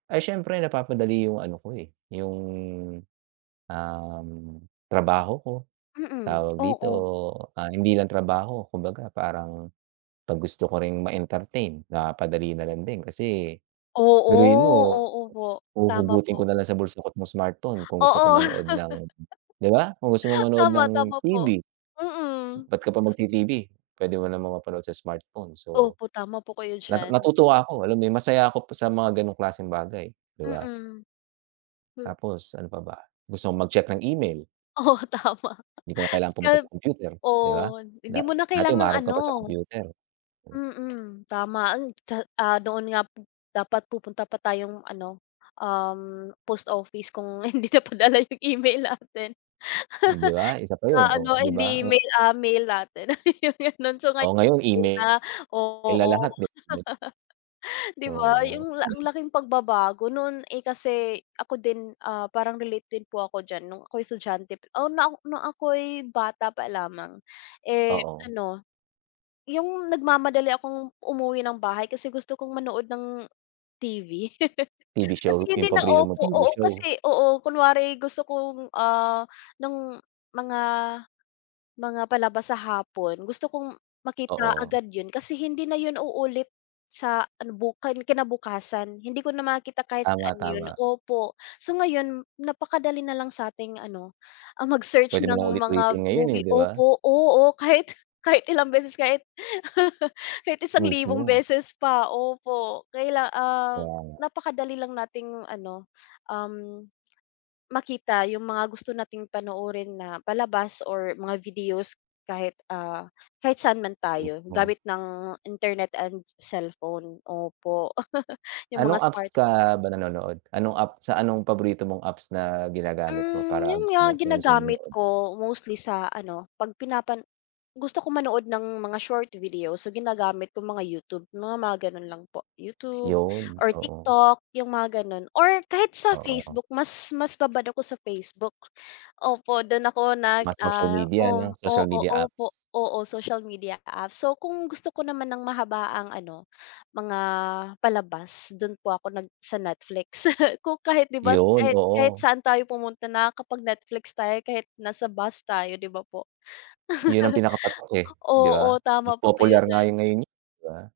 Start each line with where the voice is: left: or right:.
right: Ay, siyempre napapadali yung ano ko, eh, yung, um, trabaho ko.
left: Mm,
right: Tawag dito,
left: oo.
right: ah, hindi lang trabaho, kumbaga parang, pag gusto ko ring ma-entertain na padali na lang din kasi,
left: Oo,
right: biruin mo,
left: oo, po. Tama
right: huhugutin ko
left: po.
right: na lang sa bulsa ko at yung smartphone kung gusto ko
left: Oo.
right: manood ng, 'di ba? Kung gusto mo manood
left: Tama,
right: ng
left: tama po.
right: TV.
left: Mm.
right: Ba't ka pa mag-TV, puwede mo naman mapanood sa smartphone so,
left: Opo, tama po kayo
right: na
left: diyan.
right: natutuwa ako alam mo 'yon masaya ako sa mga ganong klaseng bagay 'di ba?
left: Mm. M
right: Tapos ano pa ba, gusto mong mag-check ng email.
left: Oo, tama.
right: 'Di ko na kailangan pumunta sa
left: [unintelligible]
right: kompyuter, 'di ba?
left: Oh, hindi mo na
right: Dati
left: kailangang
right: humaharap ka pa sa
left: ano
right: kompyuter.
left: mm, tama. Hmm, tsa ah, doon nga po dapat pupunta pa tayong ano, um, post office kung hindi napadala 'yong email natin.
right: 'Di ba isa pa yun
left: Ah,
right: oh,
left: ano,
right: 'di ba?
left: hindi
right: Ang
left: email, ah, mail natin. Ganon so
right: Oh,
left: ngayon
right: ngayon email.
left: na
right: sila
left: oo.
right: lahat di
left: 'Di ba,
right: So,
left: 'yung ang
right: ayun.
left: laking pagbabago, no'n, eh, kasi ako din ,ah, parang relate din po ako diyan nung ako'y estudyante, oh, na nung ako'y bata pa lamang. Eh,
right: Oo.
left: ano, yung nagmamadali akong umuwi ng bahay kasi gusto kong manood ng TV.
right: TV show,
left: Kasi hindi
right: yung
left: na
right: paborito mong
left: opo
right: TV
left: oo,
right: show.
left: kasi oo, kunwari gusto kong, ah, nung mga mga palabas sa hapon, gusto kong makita
right: Oo.
left: agad yun kasi hindi na yun uulit sa ano bu kinabukasan. Hindi ko na makita kahit
right: Tama,
left: saan yun
right: tama.
left: opo, so ngayon napakadali na lang sa'ting ano, ang mag-search
right: Puwede
left: ng
right: mo ng
left: mga
right: ulit-ulitin ngayon eh,
left: movie
right: 'di ba?
left: opo, oo, kahit kahit ilang beses kahit. Kahit 1,000
right: Mismo.
left: beses pa opo kaila ah,
right: Kaya nga.
left: napakadali lang nating ano, um, makita yung mga gusto nating panoorin na palabas or mga videos, kahit ah, kahit saan man tayo,
right: Mismo.
left: gamit ng internet and cellphone, opo yung mga
right: Anong apps
left: smart
right: ka ba nanonood? Anong app, sa anong paborito mong apps na ginagamit mo
left: Hmm,
right: para
left: yun
right: gusto
left: nga,
right: mong, kung gusto mong
left: ginagamit
right: manood?
left: ko, mostly sa ano, pag pinapan gusto ko manood ng mga short video, so ginagamit ko mga YouTube, mga mga gano'n lang po YouTube
right: Yun,
left: or
right: oo.
left: TikTok, yung mga ganun or kahit sa
right: Oo.
left: Facebook mas mas babad ako sa Facebook, opo, dun ako nag
right: Mga social
left: ah
right: media
left: oo
right: 'no? Social
left: oo,
right: media apps.
left: opo, oo social media apps, so kung gusto ko naman ng mahabaang ano, mga palabas dun po ako nag sa Netflix, kung kahit 'di ba
right: Yun,
left: kahit kahit
right: oo.
left: saan tayo pumunta nakakapag-Netflix tayo kahit nasa bus tayo 'di ba, po?
right: Yun ang pinaka-patok, eh, 'di ba?
left: Oo,
right: Mas
left: tama po kayo
right: popular nga
left: diyan.
right: yun ngayon, eh, 'di ba?